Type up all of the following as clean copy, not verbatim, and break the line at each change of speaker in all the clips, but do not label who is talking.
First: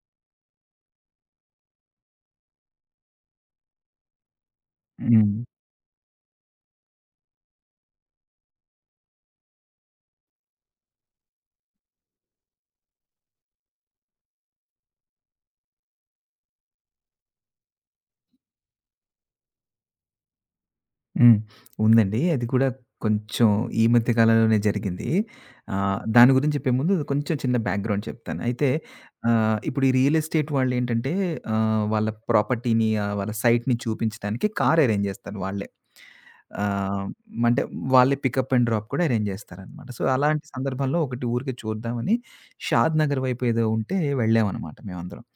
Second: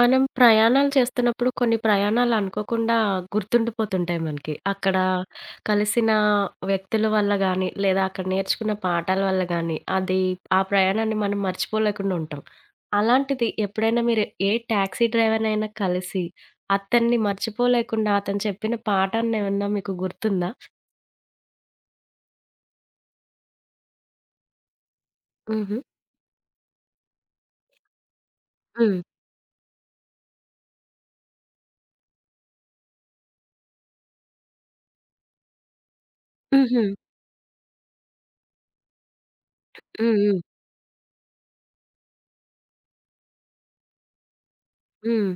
మనం ప్రయాణాలు చేస్తున్నప్పుడు కొన్ని ప్రయాణాలు అనుకోకుండా గుర్తుండిపోతుంటాయి మనకి. అక్కడ
హ్మ్.
కలిసిన వ్యక్తుల వల్ల గానీ, లేదా అక్కడ నేర్చుకున్న పాఠాల వల్ల గానీ, అది ఆ ప్రయాణాన్ని మనం మర్చిపోలేకుండా ఉంటాం. అలాంటిది ఎప్పుడైనా మీరు ఏ టాక్సీ డ్రైవర్‌నైనా కలిసి, అతన్ని మర్చిపోలేకుండా అతను చెప్పిన పాఠాన్నేమన్నా మీకు గుర్తుందా?
హ్మ్. ఉందండి. అది కూడా కొంచెం ఈ మధ్య కాలంలోనే జరిగింది.
హుహు.
దాని గురించి చెప్పే ముందు కొంచెం చిన్న బ్యాక్‌గ్రౌండ్ చెప్తాను. అయితే
హ్మ్.
ఇప్పుడు ఈ రియల్ ఎస్టేట్ వాళ్ళేంటంటే వాళ్ళ ప్రాపర్టీని వాళ్ళ సైట్‌ని చూపించడానికి కార్ అరేంజ్ చేస్తారు వాళ్ళే.
హుహు.
ఆహ్, అంటే వాళ్ళే పికప్ అండ్ డ్రాప్ కూడా అరేంజ్ చేస్తారనమాట. సో,
హ్మ్. హ్మ్.
అలాంటి సందర్భంలో ఒకటి ఊరికే చూద్దామని షాద్ నగర్ వైపు ఏదో ఉంటే వెళ్ళామనమాట మేమందరం.
హ్మ్.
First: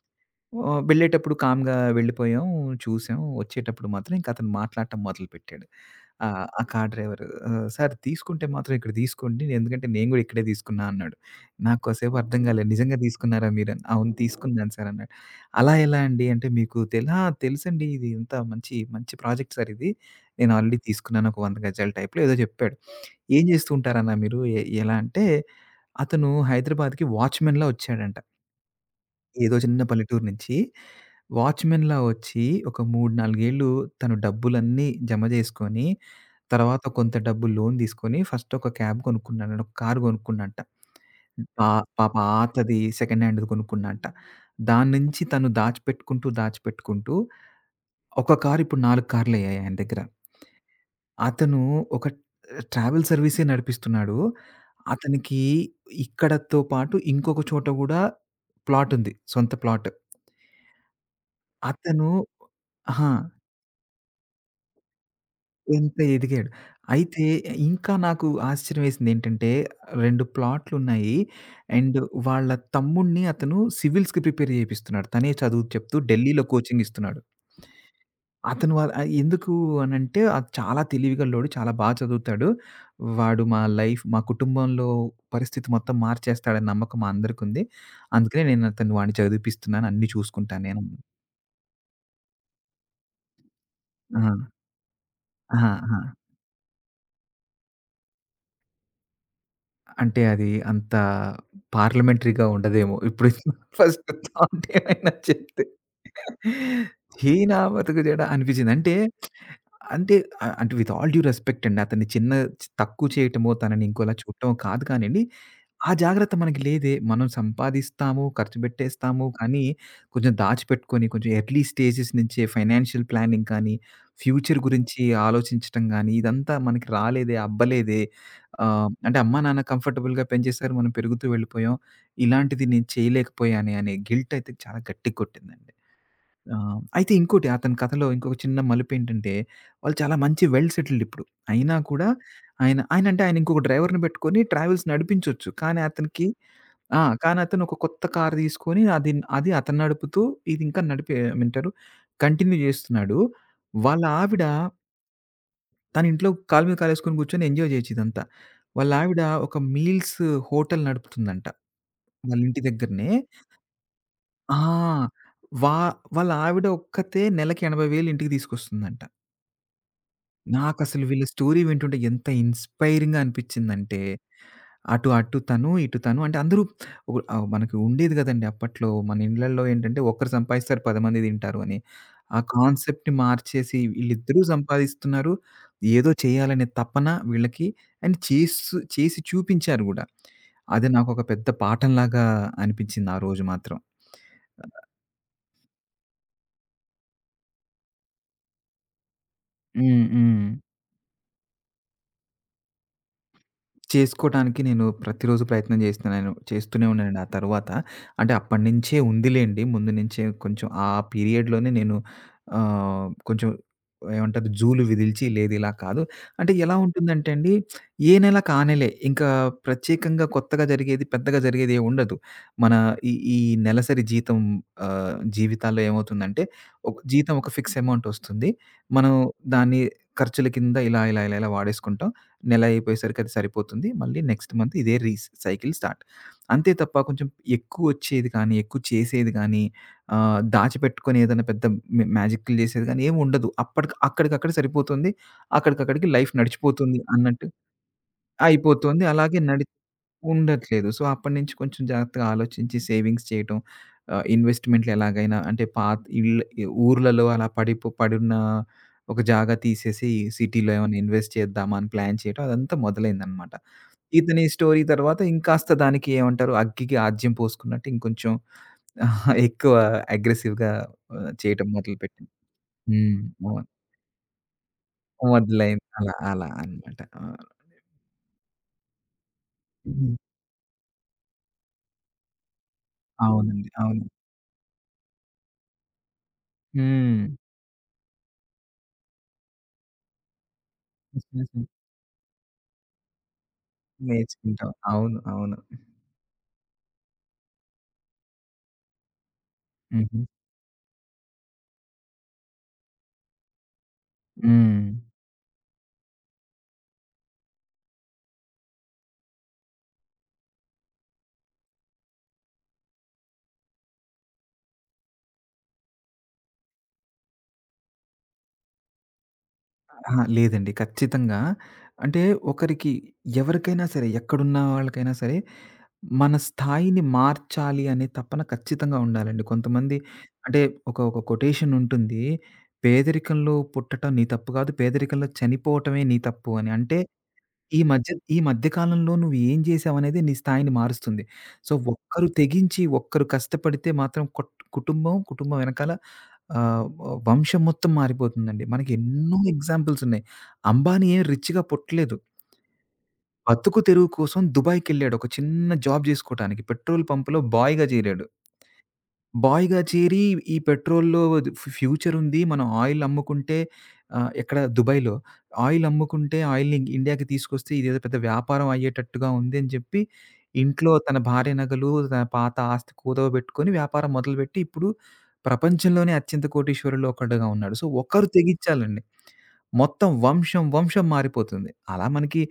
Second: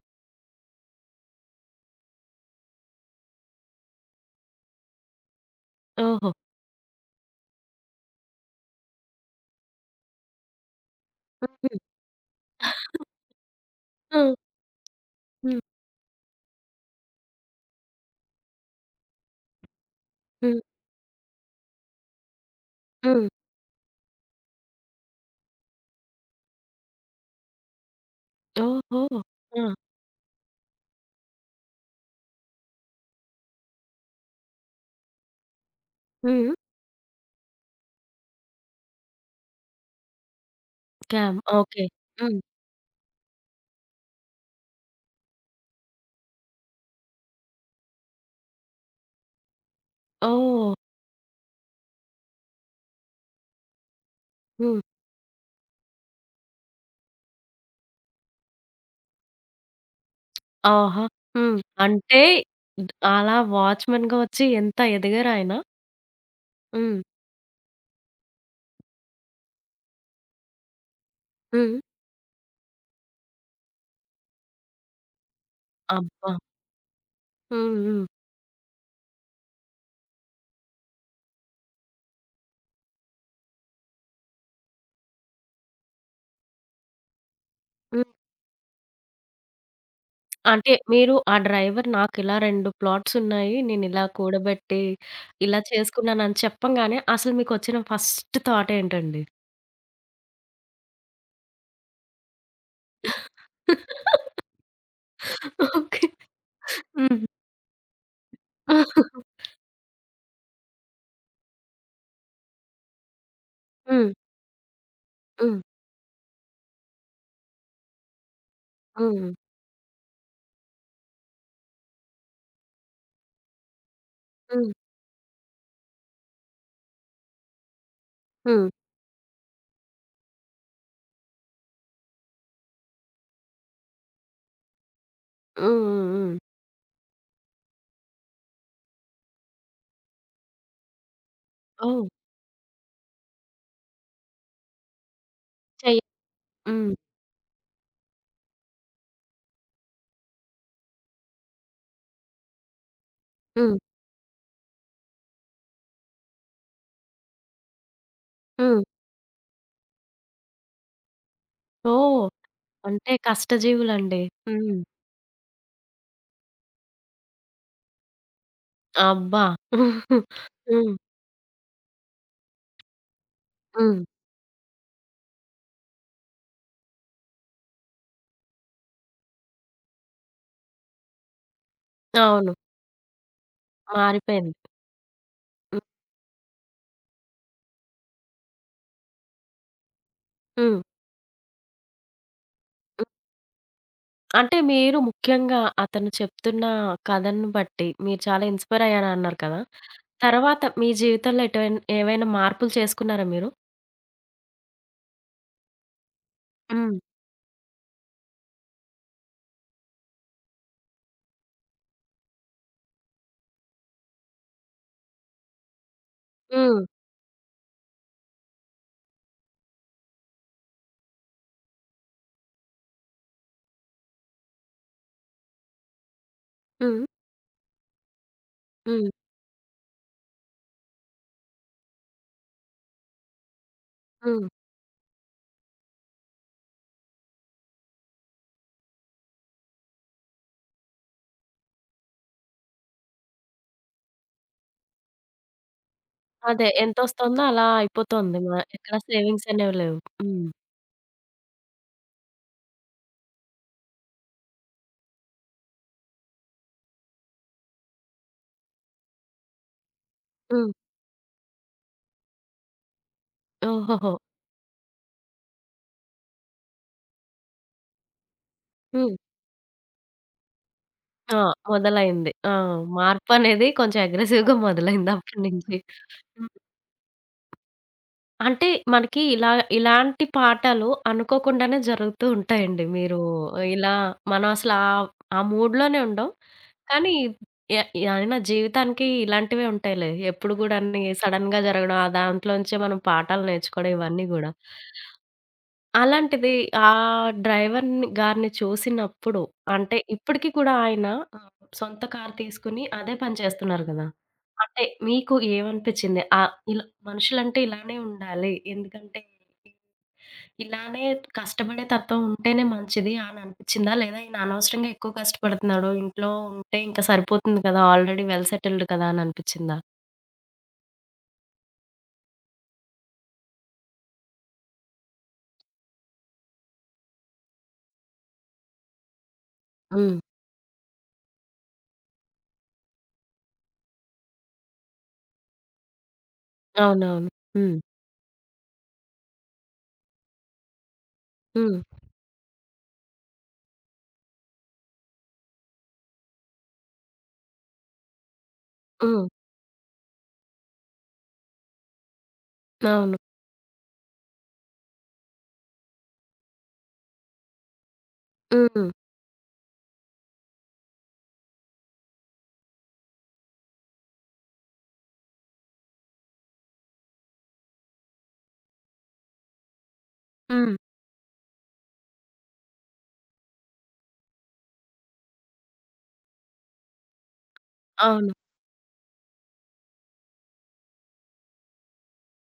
ఓహ్! వెళ్ళేటప్పుడు కామ్‌గా వెళ్ళిపోయాం. చూసాం. వచ్చేటప్పుడు మాత్రం ఇంక అతను మాట్లాడటం మొదలుపెట్టాడు.
ఓహో!
ఆ కార్ డ్రైవర్ "సార్ తీసుకుంటే మాత్రం ఇక్కడ తీసుకోండి. ఎందుకంటే నేను గూడా ఇక్కడే తీసుకున్నా" అన్నాడు.
హుహు.
నాకు కాసేపు అర్థం కాలేదు. "నిజంగా తీసుకున్నారా మీరు" అని. "అవును
హ్మ్.
తీసుకున్నాను సార్" అన్నాడు.
హ్మ్.
"అలా ఎలా అండి?" అంటే "మీకు తెల్ ఆ! తెలుసండి ఇది ఇంత మంచి, మంచి ప్రాజెక్ట్ సార్ ఇది. నేను
హ్మ్.
ఆల్రెడీ తీసుకున్నాను ఒక 100 గజాల టైప్‌లో" ఏదో చెప్పాడు.
హ్మ్.
"ఏం చేస్తూ ఉంటారన్నా మీరు?" ఎలా అంటే అతను హైదరాబాద్‌కి వాచ్‌మెన్‌లా వచ్చాడంట.
ఓహో!
ఏదో
ఆ!
చిన్న పల్లెటూరు నుంచి వాచ్‌మెన్‌లా వచ్చి ఒక 3, 4 ఏళ్ళు తను డబ్బులన్నీ జమ జేసుకొని,
హ్మ్.
తర్వాత కొంత డబ్బు లోన్ తీసుకొని ఫస్ట్ ఒక క్యాబ్ కొనుక్కున్నాడంట. ఒక కారు కొనుక్కున్నాడంట.
క్యామ్.
పా
ఓకే.
పాప
హ్మ్.
పాతది సెకండ్ హ్యాండ్‌ది కొనుక్కున్నాడంట. దాని నుంచి తను దాచిపెట్టుకుంటూ, దాచిపెట్టుకుంటూ ఒక కారు ఇప్పుడు 4 కార్లయ్యాయి ఆయన దగ్గర.
ఓహ్!
అతను ఒక ట్రావెల్ సర్వీసే నడిపిస్తున్నాడు.
హ్మ్.
అతనికి ఇక్కడతో పాటు ఇంకొక చోట గూడా ప్లాటుంది. సొంత ప్లాట్.
ఆహా! హ్మ్.
అతను
అంటే
అహా!
అలా వాచ్‌మెన్‌గా వచ్చి ఎంత ఎదిగారాయన.
ఎంత ఎదిగాడు.
హ్మ్.
అయితే ఇంకా నాకు ఆశ్చర్యమేసిందేంటంటే 2 ప్లాట్‌లున్నాయి.
హ్మ్.
అండ్ వాళ్ళ తమ్ముడిని అతను సివిల్స్‌కి ప్రిపేర్ చేపిస్తున్నాడు. తనే చదువు చెప్తూ
అబ్బా!
ఢిల్లీలో కోచింగ్ ఇస్తున్నాడు.
హ్మ్. హ్మ్.
అతను ఎందుకు అనంటే అది చాలా తెలివిగల్లోడు. చాలా బాగా చదువుతాడు. వాడు మా లైఫ్ మా కుటుంబంలో పరిస్థితి మొత్తం మార్చేస్తాడని నమ్మకం మా అందరికుంది.
హ్మ్.
అందుకనే నేను అతను వాడిని చదివిపిస్తున్నాను. అన్నీ చూసుకుంటాను
అంటే
నేను.
మీరు ఆ డ్రైవర్ నాకిలా 2 ప్లాట్స్ ఉన్నాయి. నేనిలా
ఆ!
కూడబెట్టి ఇలా
అహా! అహా!
చేసుకున్నానని చెప్పంగానే అసలు మీకొచ్చిన ఫస్ట్ థాట్ ఏంటండి?
అంటే అది అంత పార్లమెంటరీ‌గా ఉండదేమో. ఇప్పుడు ఫస్ట్ థాట్ ఏమైనా చెప్తే.
ఓకే. హ్మ్.
చీనా బతుకు చెడ అనిపించింది. అంటే, అంటే అంటే విత్ ఆల్ డ్యూ రెస్పెక్ట్ అండి. అతన్ని చిన్న తక్కువ చేయటమో, తనని
హ్మ్.
ఇంకోలా చూడటమో కాదు కానియండి.
హ్మ్.
ఆ జాగ్రత్త మనకి లేదే. మనం సంపాదిస్తాము, ఖర్చు పెట్టేస్తాము.
హ్మ్.
కానీ కొంచెం దాచిపెట్టుకొని, కొంచెం ఎర్లీ స్టేజెస్ నుంచే ఫైనాన్షియల్ ప్లానింగ్ కానీ, ఫ్యూచర్
హ్మ్.
గురించి ఆలోచించటం గానీ, ఇదంతా మనకి రాలేదే, అబ్బలేదే.
హ్మ్. హ్మ్.
అంటే అమ్మా, నాన్న కంఫర్టబుల్‌గా పెంచేశారు. మనం పెరుగుతూ వెళ్ళిపోయాం. ఇలాంటిది నేను చేయలేకపోయానే అనే గిల్ట్ అయితే చాలా గట్టిగా కొట్టిందండి.
హ్మ్. హ్మ్.
ఆ! అయితే ఇంకోటి అతని కథలో ఇంకొక చిన్న మలుపేంటంటే, వాళ్ళు చాలా మంచి వెల్ సెటిల్డ్ ఇప్పుడు. అయినా
ఓహ్!
కూడా ఆయన ఇంకొక డ్రైవర్‌ని పెట్టుకొని ట్రావెల్స్ నడిపించొచ్చు. కానీ
చెయ్య
అతనికి
హ్మ్.
ఆ! కానీ అతను ఒక కొత్త కార్ తీసుకొని అది అది అతను నడుపుతూ ఇది ఇంకా నడిపి ఏమంటారు కంటిన్యూ చేస్తున్నాడు.
హ్మ్.
వాళ్ళ ఆవిడ తన ఇంట్లో కాలు మీద కాలేసుకొని కూర్చొని ఎంజాయ్ చేయొచ్చు ఇదంతా.
హ్మ్.
వాళ్ళ ఆవిడ ఒక మీల్స్ హోటల్ నడుపుతుందంట.
ఓహ్!
వాళ్ళ ఇంటి దగ్గరనే.
అంటే కష్టజీవులండి. హ్మ్.
ఆ! వా వాళ్ళ ఆవిడ ఒక్కతే నెలకి 80,000 ఇంటికి తీసుకొస్తుందంట.
అబ్బా! హ్మ్.
నాకసలు వీళ్ళ స్టోరీ వింటుంటే ఎంత ఇన్‌స్పైరింగ్‌గా అనిపిచ్చిందంటే,
హ్మ్.
అటు అటు తను, ఇటు తను అంటే అందరూ మనకి ఉండేది గదండీ అప్పట్లో. మన ఇండ్లల్లో ఏంటంటే ఒకరు సంపాదిస్తారు 10 మంది తింటారు అని. ఆ
అవును.
కాన్సెప్ట్‌ని మార్చేసి వీళ్ళిద్దరూ
మారిపోయింది.
సంపాదిస్తున్నారు.
హ్మ్.
ఏదో చేయాలనే తపన వీళ్ళకి అండ్ చేసి చూపించారు గూడా.
హ్మ్.
అది నాకొక పెద్ద పాఠంలాగా
హ్మ్.
అనిపిచ్చింది ఆ రోజు మాత్రం.
అంటే మీరు ముఖ్యంగా అతను చెప్తున్న కథను బట్టి మీరు చాలా ఇన్‌స్పైర్ అయ్యారన్నారు కదా!
హ్మ్. హ్మ్.
తర్వాత మీ జీవితంలో ఏవైనా మార్పులు చేసుకున్నారా మీరు?
చేసుకోటానికి నేను ప్రతిరోజు ప్రయత్నం చేస్తున్నాను. చేస్తూనే
హ్మ్.
ఉన్నానండి ఆ తరువాత. అంటే అప్పటినుంచే ఉందిలెండి. ముందు నుంచే కొంచెం ఆ పీరియడ్‌లోనే నేను కొంచెం ఏమంటారు జూలు విదిల్చి లేదు ఇలా కాదు. అంటే ఎలా
హ్మ్.
ఉంటుందంటే అండి, ఏ నెలకు ఆ నెలే. ఇంకా ప్రత్యేకంగా కొత్తగా జరిగేది, పెద్దగా జరిగేది ఏమి ఉండదు. మన ఈ ఈ నెలసరి జీతం జీవితాల్లో ఏమవుతుందంటే, ఒక
హ్మ్.
జీతం ఒక ఫిక్స్ అమౌంట్ వస్తుంది.
హ్మ్.
మనం దాన్ని ఖర్చుల కింద ఇలా, ఇలా, ఇలా, ఇలా వాడేసుకుంటాం. నెల అయిపోయేసరికి అది సరిపోతుంది. మళ్ళీ
హ్మ్.
నెక్స్ట్ మంత్ ఇదే సైకిల్ స్టార్ట్. అంతే తప్ప కొంచెం ఎక్కువొచ్చేది కానీ, ఎక్కువ చేసేది గానీ, దాచిపెట్టుకొని ఏదైనా పెద్ద మ్యాజిక్‌లు చేసేది గానీ ఏముండదు. అప్పటికి అక్కడికక్కడ సరిపోతుంది. అక్కడికక్కడికి లైఫ్
అదే
నడిచిపోతుంది
ఎంతొస్తుందో
అన్నట్టు
అలా అయిపోతుంది. ఎక్కడ
అయిపోతుంది. అలాగే
సేవింగ్స్ అనేవి లేవు. హ్మ్.
ఉండట్లేదు. సో, అప్పటినుంచి కొంచెం జాగ్రత్తగా ఆలోచించి సేవింగ్స్ చేయటం, ఇన్వెస్ట్‌మెంట్లు ఎలాగైనా అంటే పాత ఇళ్ళు ఊర్లలో అలా పడున్న ఒక జాగా తీసేసి సిటీలో
హ్మ్.
ఏమైనా ఇన్వెస్ట్ చేద్దామా అని ప్లాన్ చేయటం అదంతా మొదలైందనమాట.
ఓహోహో!
ఇతని స్టోరీ తర్వాత ఇంకాస్త దానికి ఏమంటారు అగ్గికి ఆజ్యం పోసుకున్నట్టు ఇంకొంచెం
హ్మ్.
ఆ, ఎక్కువ అగ్రెసివ్‌గా
ఆ!
చేయటం మొదలుపెట్టింది.
మొదలైంది. ఆ!
హ్మ్. మొ
మార్పనేది కొంచెం అగ్రెసివ్‌గా మొదలైంది అప్పటినుంచి.
మొదలైంది. అలా అలా
హ్మ్.
అనమాట. ఆ!
అంటే మనకి ఇలా
హ్మ్.
ఇలాంటి పాఠాలు అనుకోకుండానే జరుగుతూ ఉంటాయండి. మీరు
అవునండి.
ఇలా
అవును.
మనం అసలు ఆ ఆ మూడ్‌లోనే ఉండం. కానీ
హ్మ్.
ఎ అయినా జీవితానికి ఇలాంటివే ఉంటాయిలే. ఎప్పుడు గూడా అన్నీ సడెన్‌గా జరగడం, ఆ దాంట్లోంచే మనం పాఠాలు నేర్చుకోవడం ఇవన్నీ గూడా.
నేర్చుకుంటాం. అవును. అవును.
అలాంటిది ఆ డ్రైవర్‌ని గారిని చూసినప్పుడు అంటే
హుహు.
ఇప్పటికి కూడా ఆయన ఆహ్, సొంత కారు తీసుకొని అదే పని చేస్తున్నారు గదా! అంటే
హ్మ్.
మీకు ఏమనిపిచ్చింది? ఇలా మనుషులంటే ఇలానే ఉండాలి. ఎందుకంటే ఇలానే కష్టపడే తత్వం ఉంటేనే మంచిది అని అనిపిచ్చిందా? లేదా ఈయన అనవసరంగా ఎక్కువ కష్టపడుతున్నాడు. ఇంట్లో ఉంటే ఇంక సరిపోతుంది కదా! ఆల్రెడీ వెల్ సెటిల్డ్ కదా! అని అనిపిచ్చిందా?
అహా! లేదండి. ఖచ్చితంగా అంటే ఒకరికి ఎవరికైనా సరే ఎక్కడున్న వాళ్ళకైనా సరే మన స్థాయిని మార్చాలి అనే తపన ఖచ్చితంగా ఉండాలండి. కొంతమంది
హ్మ్.
అంటే ఒక ఒక కొటేషన్ ఉంటుంది. "పేదరికంలో పుట్టటం నీ తప్పు కాదు. పేదరికంలో చనిపోవటమే నీ తప్పు" అని. అంటే
అవునవును. హ్మ్.
ఈ మధ్య ఈ మధ్య కాలంలో నువ్వు ఏం చేసావనేదే నీ స్థాయిని మారుస్తుంది. సో,
హ్మ్.
ఒక్కరు తెగించి, ఒక్కరు కష్టపడితే మాత్రం కుటుంబం, కుటుంబం వెనకాల ఆహ్, వ వంశం మొత్తం మారిపోతుందండి. మనకి
హ్మ్.
ఎన్నో ఎగ్జాంపుల్స్ ఉన్నాయి. అంబానీ ఏం రిచ్‌గా పుట్టలేదు.
అవును.
బతుకు తెరువు కోసం దుబాయ్‌కెళ్ళాడు. ఒక చిన్న జాబ్ జేసుకోటానికి. పెట్రోల్ పంప్‌లో బాయ్‌గా చేరాడు.
హ్మ్.
బాయ్‌గా చేరి ఈ పెట్రోల్‌లో ఫ్యూచరుంది. మనం ఆయిల్ అమ్ముకుంటే ఎక్కడ దుబాయ్‌లో ఆయిల్ అమ్ముకుంటే ఆయిల్‌ని ఇండియాకి తీసుకొస్తే ఇదేదో పెద్ద వ్యాపారం అయ్యేటట్టుగా ఉంది అని చెప్పి,
హ్మ్.
ఇంట్లో తన భార్య నగలు, తన పాత ఆస్తి కుదవబెట్టుకొని వ్యాపారం మొదలుపెట్టి ఇప్పుడు ప్రపంచంలోనే అత్యంత కోటీశ్వరుల్లో ఒకడుగా ఉన్నాడు. సో, ఒక్కరు
అవును.
తెగించాలండి. మొత్తం వంశం, వంశం మారిపోతుంది. అలా మనకి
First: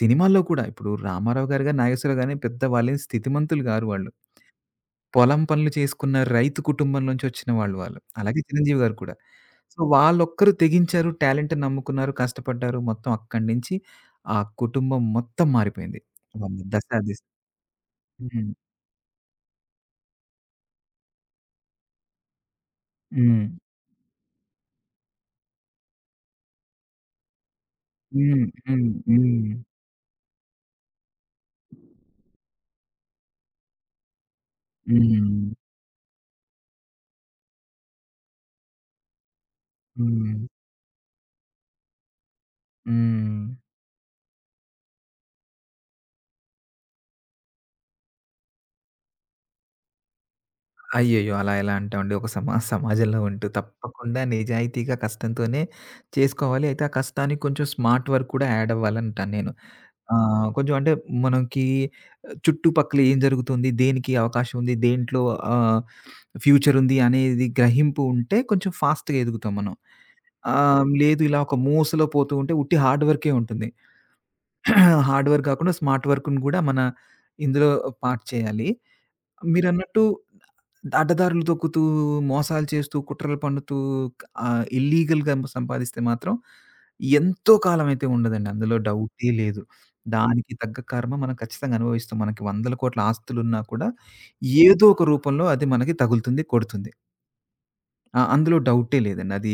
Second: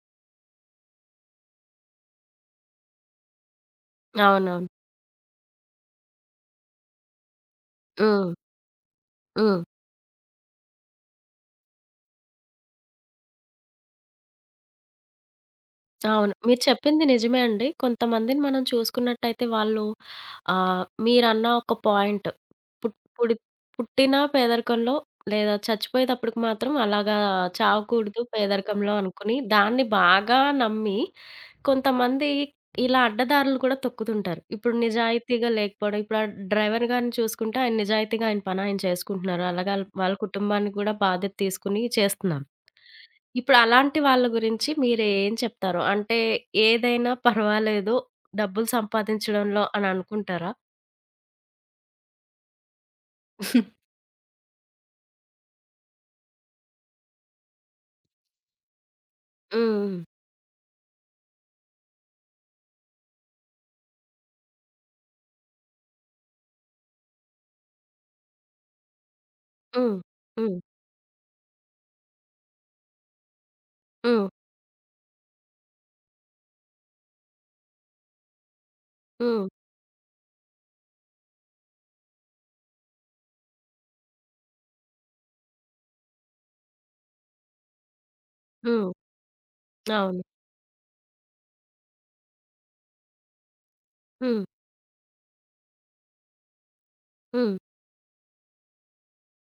సినిమాల్లో కూడా ఇప్పుడు 'రామారావు' గారు గాని, 'నాగేశ్వరరావు' గాని పెద్ద వాళ్ళేం స్థితిమంతులు గారు వాళ్ళు.
అవునవును.
పొలం పనులు చేసుకున్న రైతు కుటుంబం నుంచొచ్చిన వాళ్ళు వాళ్ళు.
హ్మ్.
అలాగే చిరంజీవి గారు కూడా.
హ్మ్.
సో, వాళ్ళొక్కరు తెగించారు. టాలెంట్‌ని నమ్ముకున్నారు, కష్టపడ్డారు. మొత్తం అక్కడి నుంచి ఆ కుటుంబం మొత్తం మారిపోయింది.
అవును. మీరు
వాళ్ళు
చెప్పింది నిజమే అండి. కొంతమందిని
హ్మ్.
మనం చూసుకున్నట్టయితే వాళ్ళు మీరన్న ఒక పాయింట్ పుట్ పుడి
హ్మ్.
పుట్టిన పేదరికంలో లేదా చచ్చిపోయేటప్పటికి మాత్రం అలాగా చావకూడదు
హ్మ్. హ్మ్.
పేదరికంలో అనుకుని
హ్మ్.
దాన్ని బాగా నమ్మి కొంతమంది ఇలా అడ్డదారులు కూడా తొక్కుతుంటారు. ఇప్పుడు నిజాయితీగా
హ్మ్.
లేకపోవడం. ఇప్పుడు ఆ డ్రైవర్ గారిని చూసుకుంటే ఆయన నిజాయితీగా ఆయన పని ఆయన చేసుకుంటున్నారు. అలాగే ఆళ్ళ వాళ్ళ
హ్మ్.
కుటుంబానికి కూడా బాధ్యత తీసుకొని చేస్తున్నారు.
హ్మ్.
ఇప్పుడు అలాంటి వాళ్ళ గురించి మీరేం చెప్తారు? అంటే ఏదైనా పర్వాలేదు డబ్బులు సంపాదించడంలో అని అనుకుంటారా?
అయ్యయ్యో! అలా ఎలా అంటామండి. ఒక సమా సమాజంలో ఉంటూ తప్పకుండా నిజాయితీగా కష్టంతోనే చేసుకోవాలి. అయితే ఆ కష్టానికి కొంచెం స్మార్ట్ వర్క్ కూడా యాడ్ అవ్వాలంటాను నేను.
హ్మ్.
ఆ! కొంచెం అంటే మనకి చుట్టుపక్కల ఏం జరుగుతుంది? దేనికి అవకాశం ఉంది? దేంట్లో ఆహ్, ఫ్యూచర్ ఉంది అనేది గ్రహింపు ఉంటే కొంచెం ఫాస్ట్‌గా ఎదుగుతాం మనం.
హ్మ్. హ్మ్.
లేదు ఇలా ఒక మూసలో పోతూ ఉంటే ఉట్టి హార్డ్ వర్కే ఉంటుంది.
హ్మ్.
హార్డ్ వర్క్ కాకుండా స్మార్ట్ వర్క్‌ని కూడా మన ఇందులో పార్ట్ చేయాలి.
హ్మ్.
మీరన్నట్టు అడ్డదారులు తొక్కుతూ, మోసాలు చేస్తూ, కుట్రలు పన్నుతూ ఇల్లీగల్‌గా సంపాదిస్తే మాత్రం ఎంతో కాలం అయితే ఉండదండి.
హ్మ్.
అందులో
హ్మ్.
డౌటే లేదు.
అవును.
తగ్గ కర్మ మనం ఖచ్చితంగా అనుభవిస్తాం. మనకి వందల కోట్ల ఆస్తులున్నా కూడా
హ్మ్.
ఏదో ఒక రూపంలో అది మనకి తగులుతుంది, కొడుతుంది.
హ్మ్.
ఆ! అందులో డౌటే లేదండి. అది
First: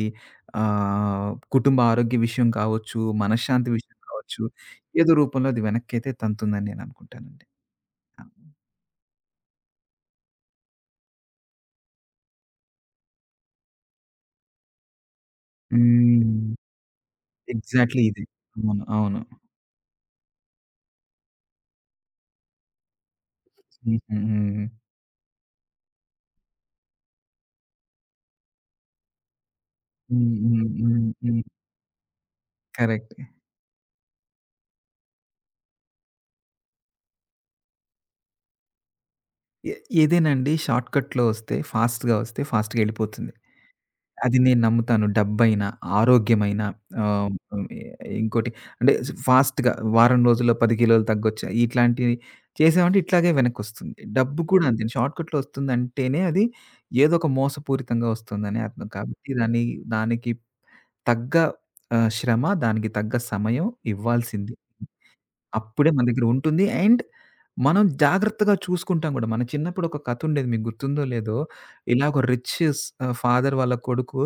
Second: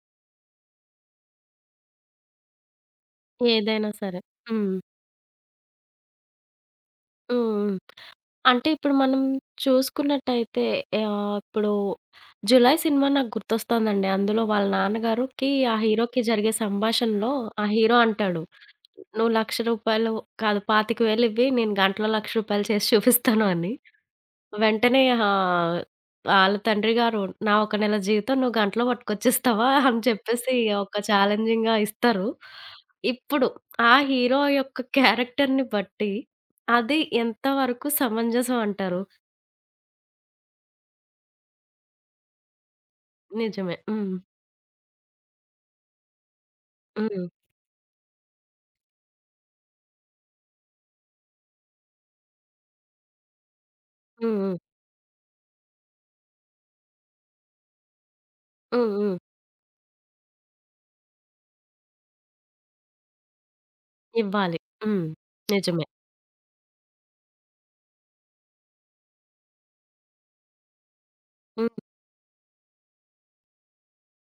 కుటుంబ ఆరోగ్య విషయం కావచ్చు, మనశ్శాంతి
ఏదైనా
విషయం
సరే.
కావచ్చు,
హ్మ్. హ్మ్.
ఏదో రూపంలో అది వెనక్కైతే తంతుందని నేను అనుకుంటానండి.
హ్మ్.
అవును.
అంటే ఇప్పుడు మనం చూసుకున్నట్టయితే ఇప్పుడు 'జులై' సినిమా నాకు గుర్తొస్తుందండి. అందులో వాళ్ళ నాన్నగారికి ఆ హీరోకి
హ్మ్.
జరిగే సంభాషణలో ఆ హీరో
ఎగ్జాక్ట్‌లీ ఇది.
అంటాడు.
అవును. అవును.
"నువ్వు రూ. 1,00,000 కాదు రూ. 25,000 ఇవ్వి నేను గంటలో రూ. 1,00,000 చేసి చూపిస్తాను" అని.
హ్మ్. హ్మ్.
వెంటనే ఆహ్, ఆళ్ళ తండ్రి గారు "నా ఒక నెల జీతం నువ్వు గంటలో పట్టుకొచ్చేస్తావా?" అని
హ్మ్.
చెప్పేసి
హ్మ్.
ఒక
హ్మ్. హ్మ్.
ఛాలెంజింగ్‌గా ఇస్తారు.
కరెక్ట్.
ఇప్పుడు ఆ హీరో యొక్క క్యారెక్టర్‌ని బట్టి అది ఎంతవరకు సమంజసం అంటారు?
ఏ ఏదేనండి షార్ట్‌కట్‌లో వస్తే, ఫాస్ట్‌గా వస్తే ఫాస్ట్‌గా ఎళ్ళిపోతుంది.
నిజమే. హ్మ్.
అది నేను నమ్ముతాను. డబ్బైనా, ఆరోగ్యమైన
హ్మ్.
ఆహ్, హ్మ్. ఇంకోటి అంటే ఫాస్ట్‌గా వారం రోజుల్లో 10 కిలోలు తగ్గొచ్చా, ఇట్లాంటివి చేసామంటే ఇట్లాగే వెనక్కొస్తుంది.
హ్మ్.
డబ్బు
హ్మ్.
కూడా అంతే. షార్ట్‌కట్‌లో వస్తుందంటేనే అది ఏదో ఒక మోసపూరితంగా వస్తుందని అర్థం.
హ్మ్. హ్మ్.
కాబట్టి దానికి తగ్గ శ్రమ, దానికి తగ్గ సమయం ఇవ్వాల్సింది.
ఇవ్వాలి. హ్మ్. నిజమే.
అప్పుడే మన దగ్గర ఉంటుంది. అండ్ మనం జాగ్రత్తగా చూసుకుంటాం గూడా. మన చిన్నప్పుడు ఒక కథుండేది మీకు గుర్తుందో లేదో,
హ్మ్.
ఇలా ఒక రిచ్ ఫాదర్ వాళ్ళ కొడుకు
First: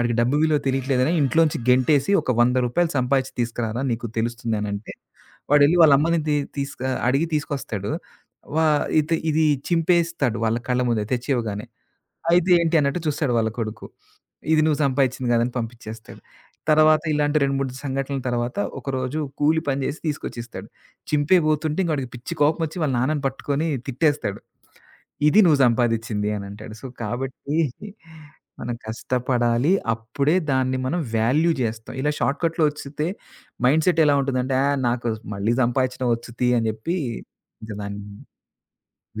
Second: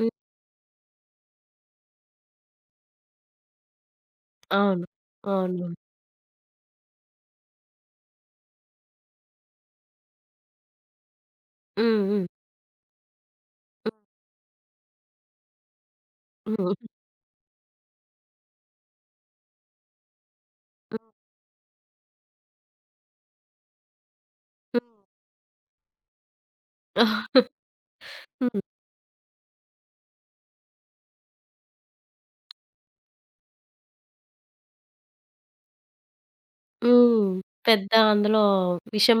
హ్మ్.
డబ్బు విలువ తెలియట్లేదని ఇంట్లోంచి గెంటేసి ఒక రూ. 100 సంపాదించి తీసుకురారా నీకు
అవును.
తెలుస్తుందనంటే,
అవును.
వాడెళ్ళి వాళ్ళ అమ్మని తీ తీసుక అడిగి తీసుకొస్తాడు. వా ఇది ఇది చింపేస్తాడు వాళ్ళ కళ్ళ ముందే తెచ్చివ్వగానే.
హ్మ్. హ్మ్.
అయితే ఏంటి అన్నట్టు చూస్తాడు వాళ్ళ కొడుకు.
హ్మ్.
ఇది నువ్వు సంపాదిచ్చింది గాదని పంపిచ్చేస్తాడు. హ్మ్.
హ్మ్.
తర్వాత ఇలాంటి 2, 3 సంఘటనల తర్వాత ఒకరోజు కూలి పని జేసి తీసుకొచ్చిస్తాడు.
హ్మ్.
చింపేయబోతుంటే ఇంక వాడికి పిచ్చి కోపమొచ్చి వాళ్ళ నాన్నని పట్టుకొని తిట్టేస్తాడు.
హ్మ్. హ్మ్.
ఇది నువ్వు సంపాదిచ్చింది అనంటాడు. సో, కాబట్టి
హ్మ్.
మనం కష్టపడాలి. అప్పుడే దాన్ని మనం వాల్యూ జేస్తాం. ఇలా షార్ట్‌కట్‌లో ఒచ్చితే మైండ్‌సెట్ ఎలా ఉంటుందంటే, ఆ! నాకు మళ్ళీ సంపాదిచ్చడం వచ్చుతి అని జెప్పి ఇంక
పెద్ద
దాన్ని
అందులో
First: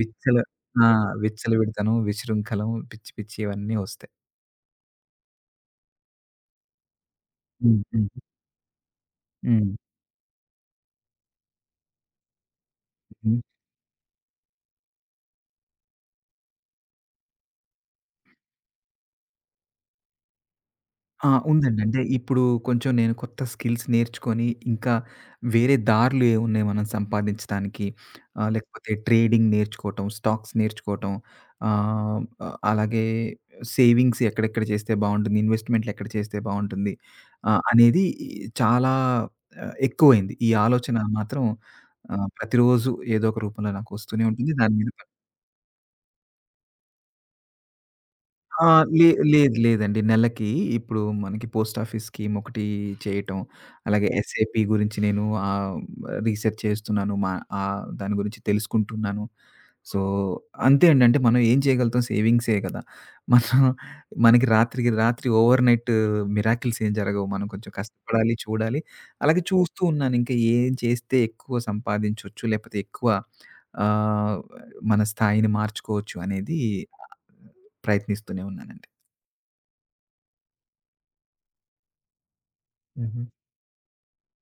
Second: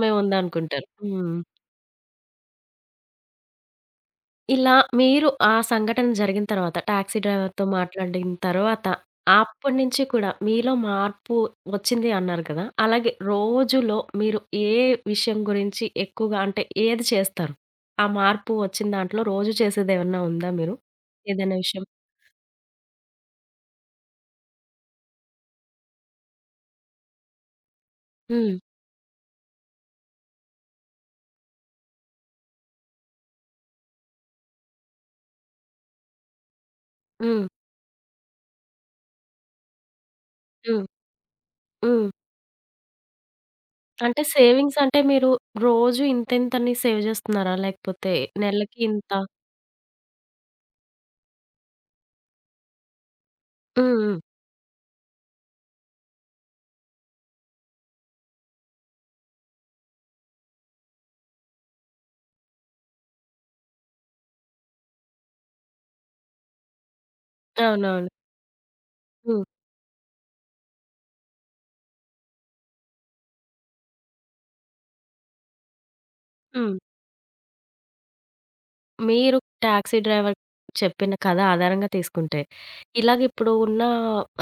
విచ్చల ఆ!
హ్మ్.
విచ్చలవిడతనం, విశృంఖలం, పిచ్చి పిచ్చివన్నీ ఒస్తాయి.
ఇలా మీరు ఆ సంఘటన జరిగిన తర్వాత టాక్సీ డ్రైవర్‌తో
హ్మ్. హ్మ్.
మాట్లాడిన తర్వాత,
హ్మ్.
అప్పటినుంచి కూడా మీలో మార్పు వచ్చింది అన్నారు కదా! అలాగే
హ్మ్.
రోజులో మీరు ఏ విషయం గురించి ఎక్కువగా అంటే ఏది చేస్తారు? ఆ మార్పు వచ్చిన దాంట్లో రోజు చేసేదేమన్నా ఉందా మీరు?
ఆ!
ఏదైనా
ఉందండి.
విషయం?
అంటే ఇప్పుడు కొంచెం నేను కొత్త స్కిల్స్ నేర్చుకొని, ఇంకా వేరే దారులు ఏవున్నాయి మనం సంపాదించడానికి.
హ్మ్.
లేకపోతే ట్రేడింగ్ నేర్చుకోవటం, స్టాక్స్ నేర్చుకోవటం, ఆహ్, అలాగే సేవింగ్స్ ఎక్కడెక్కడ చేస్తే బావుంటుంది, ఇన్వెస్ట్‌మెంట్లు ఎక్కడ చేస్తే బావుంటుంది
హ్మ్.
అనేది చాలా ఎక్కువైంది. ఈ
హ్మ్.
ఆలోచన మాత్రం
హ్మ్.
ప్రతిరోజు ఏదో ఒక రూపంలో నాకు
అంటే
వస్తూనే ఉంటుంది. దాని
సేవింగ్స్
మీద
అంటే మీరు రోజు ఇంతింతని సేవ్ చేస్తున్నారా? లేకపోతే
ఆ!
నెలకి ఇంత?
లేదు లేదండి. నెలకి ఇప్పుడు మనకి పోస్ట్ ఆఫీస్ స్కీమ్ ఒకటి చేయటం,
హ్మ్.
అలాగే
హ్మ్.
ఎస్ఏపీ గురించి నేను ఆహ్, రీసెర్చ్ చేస్తున్నాను. మా దాని గురించి తెలుసుకుంటున్నాను. సో, అంతే అండి. అంటే మనం ఏం చేయగలుగుతాం సేవింగ్సే కదా! మనం మనకి రాత్రికి రాత్రి ఓవర్‌నైట్ మిరాకిల్స్ ఏం జరగవు. మనం కొంచెం
అవునవును.
కష్టపడాలి, చూడాలి. అలాగే
హ్మ్.
చూస్తూ ఉన్నాను. ఇంకా ఏం చేస్తే ఎక్కువ సంపాదించొచ్చు, లేకపోతే ఎక్కువ ఆహ్, మన స్థాయిని మార్చుకోవచ్చు అనేది
హ్మ్.
ప్రయత్నిస్తూనే ఉన్నానండి.
మీరు టాక్సీ డ్రైవర్ చెప్పిన కథ ఆధారంగా తీసుకుంటే, ఇలాగ
హుహు.
ఇప్పుడు ఉన్న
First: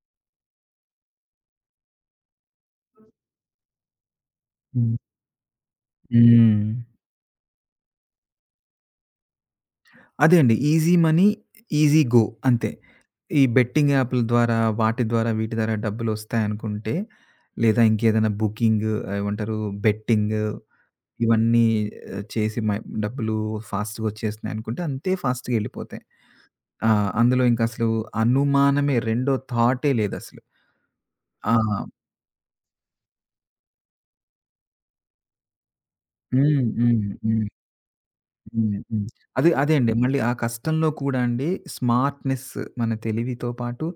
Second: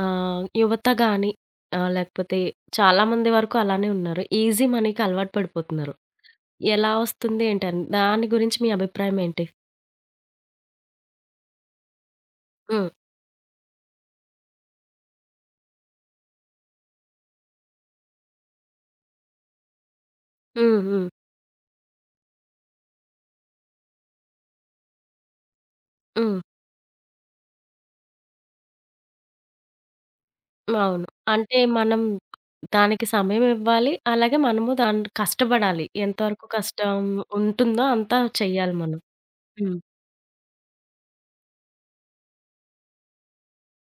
యువత గాని లేకపోతే చాలామంది వరకు అలానే ఉన్నారు. ఈజీ
హ్మ్.
మనీకి అలవాటు పడిపోతున్నారు.
హ్మ్.
ఎలా వస్తుంది ఏంటని దాని గురించి మీ అభిప్రాయం ఏంటి?
అదే అండి. ఈజీ మనీ, ఈజీ గో అంతే.
హ్మ్.
ఈ బెట్టింగ్ యాప్‌ల ద్వారా, వాటి ద్వారా, వీటి ద్వారా డబ్బులొస్తాయనుకుంటే, లేదా ఇంకేదైనా బుకింగ్ ఏమంటారు బెట్టింగ్
హ్మ్. హ్మ్.
ఇవన్నీ ఆహ్, చేసి మ డబ్బులు ఫాస్ట్‌గా వచ్చేస్తున్నాయనుకుంటే అంతే ఫాస్ట్‌గా ఎళ్ళిపోతాయి.
హ్మ్.
ఆ! అందులో ఇంకసలు అనుమానమే రెండో థాటే లేదసలు.
అవును.
ఆ!
అంటే మనం దానికి సమయం ఇవ్వాలి. అలాగే మనము దాన్ని కష్టపడాలి. ఎంతవరకు
హ్మ్.
కష్టం
హ్మ్. హ్మ్.
ఉంటుందో అంతా
హ్మ్.
చెయ్యాలి మనం.
హ్మ్. అదే అదే
హ్మ్.
అండి. మళ్ళీ ఆ కష్టంలో కూడా అండి స్మార్ట్‌నెస్ మన తెలివితో పాటు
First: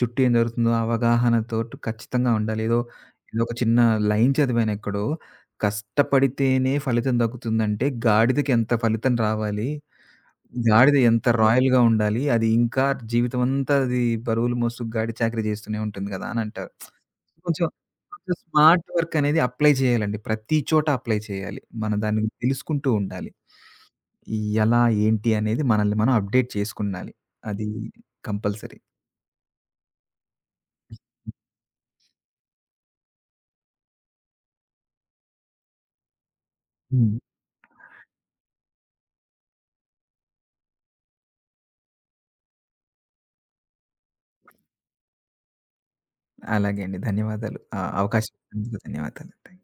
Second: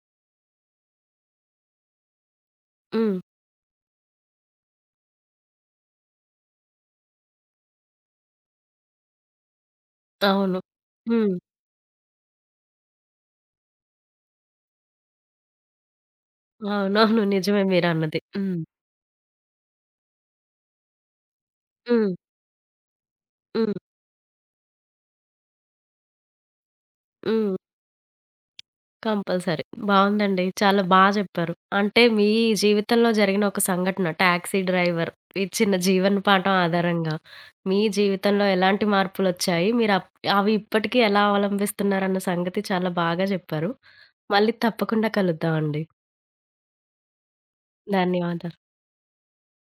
చుట్టూ ఏం జరుగుతుందో అవగాహనతోటి ఖచ్చితంగా ఉండాలి. ఏదో
హ్మ్.
ఏదో ఒక చిన్న లైన్ చదివాను ఎక్కడో, "కష్టపడితేనే ఫలితం దక్కుతుందంటే గాడిదకి ఎంత ఫలితం రావాలి,
అవును.
గాడిద ఎంత
హ్మ్.
రాయల్‌గా ఉండాలి, అది ఇంకా జీవితమంతా అది బరువులు మోస్తూ గాడి చాకరీ చేస్తూనే ఉంటుంది కదా!" అని అంటారు.
అవునవును. నిజమే
కొంచెం
మీరన్నది.
కొంచెం
హ్మ్.
స్మార్ట్ వర్క్ అనేది అప్లై చేయాలండి. ప్రతి చోట అప్లై చేయాలి. మనం
హ్మ్.
దాన్ని తెలుసుకుంటూ ఉండాలి.
హ్మ్.
ఎలా, ఏంటి అనేది మనల్ని మనం అప్‌డేట్ చేసుకున్నాలి.
హ్మ్.
అది కంపల్సరీ.
కంపల్సరీ. బావుందండి. చాలా జెప్పారు. అంటే మీ జీవితంలో జరిగిన ఒక సంఘటన టాక్సీ డ్రైవర్ ఇచ్చిన జీవన పాఠం ఆధారంగా
హ్మ్.
మీ జీవితంలో ఎలాంటి మార్పులొచ్చాయి? మీరు అవి ఇప్పటికీ ఎలా అవలంబిస్తున్నారన్న సంగతి చాలా బాగా జెప్పారు. మళ్ళీ తప్పకుండా కలుద్దామండి.
అలాగే అండి. ధన్యవాదాలు. ఆ అవకాశం
ధన్యవాదాలు.
ఇచ్చినందుకు ధన్యవాదాలండి.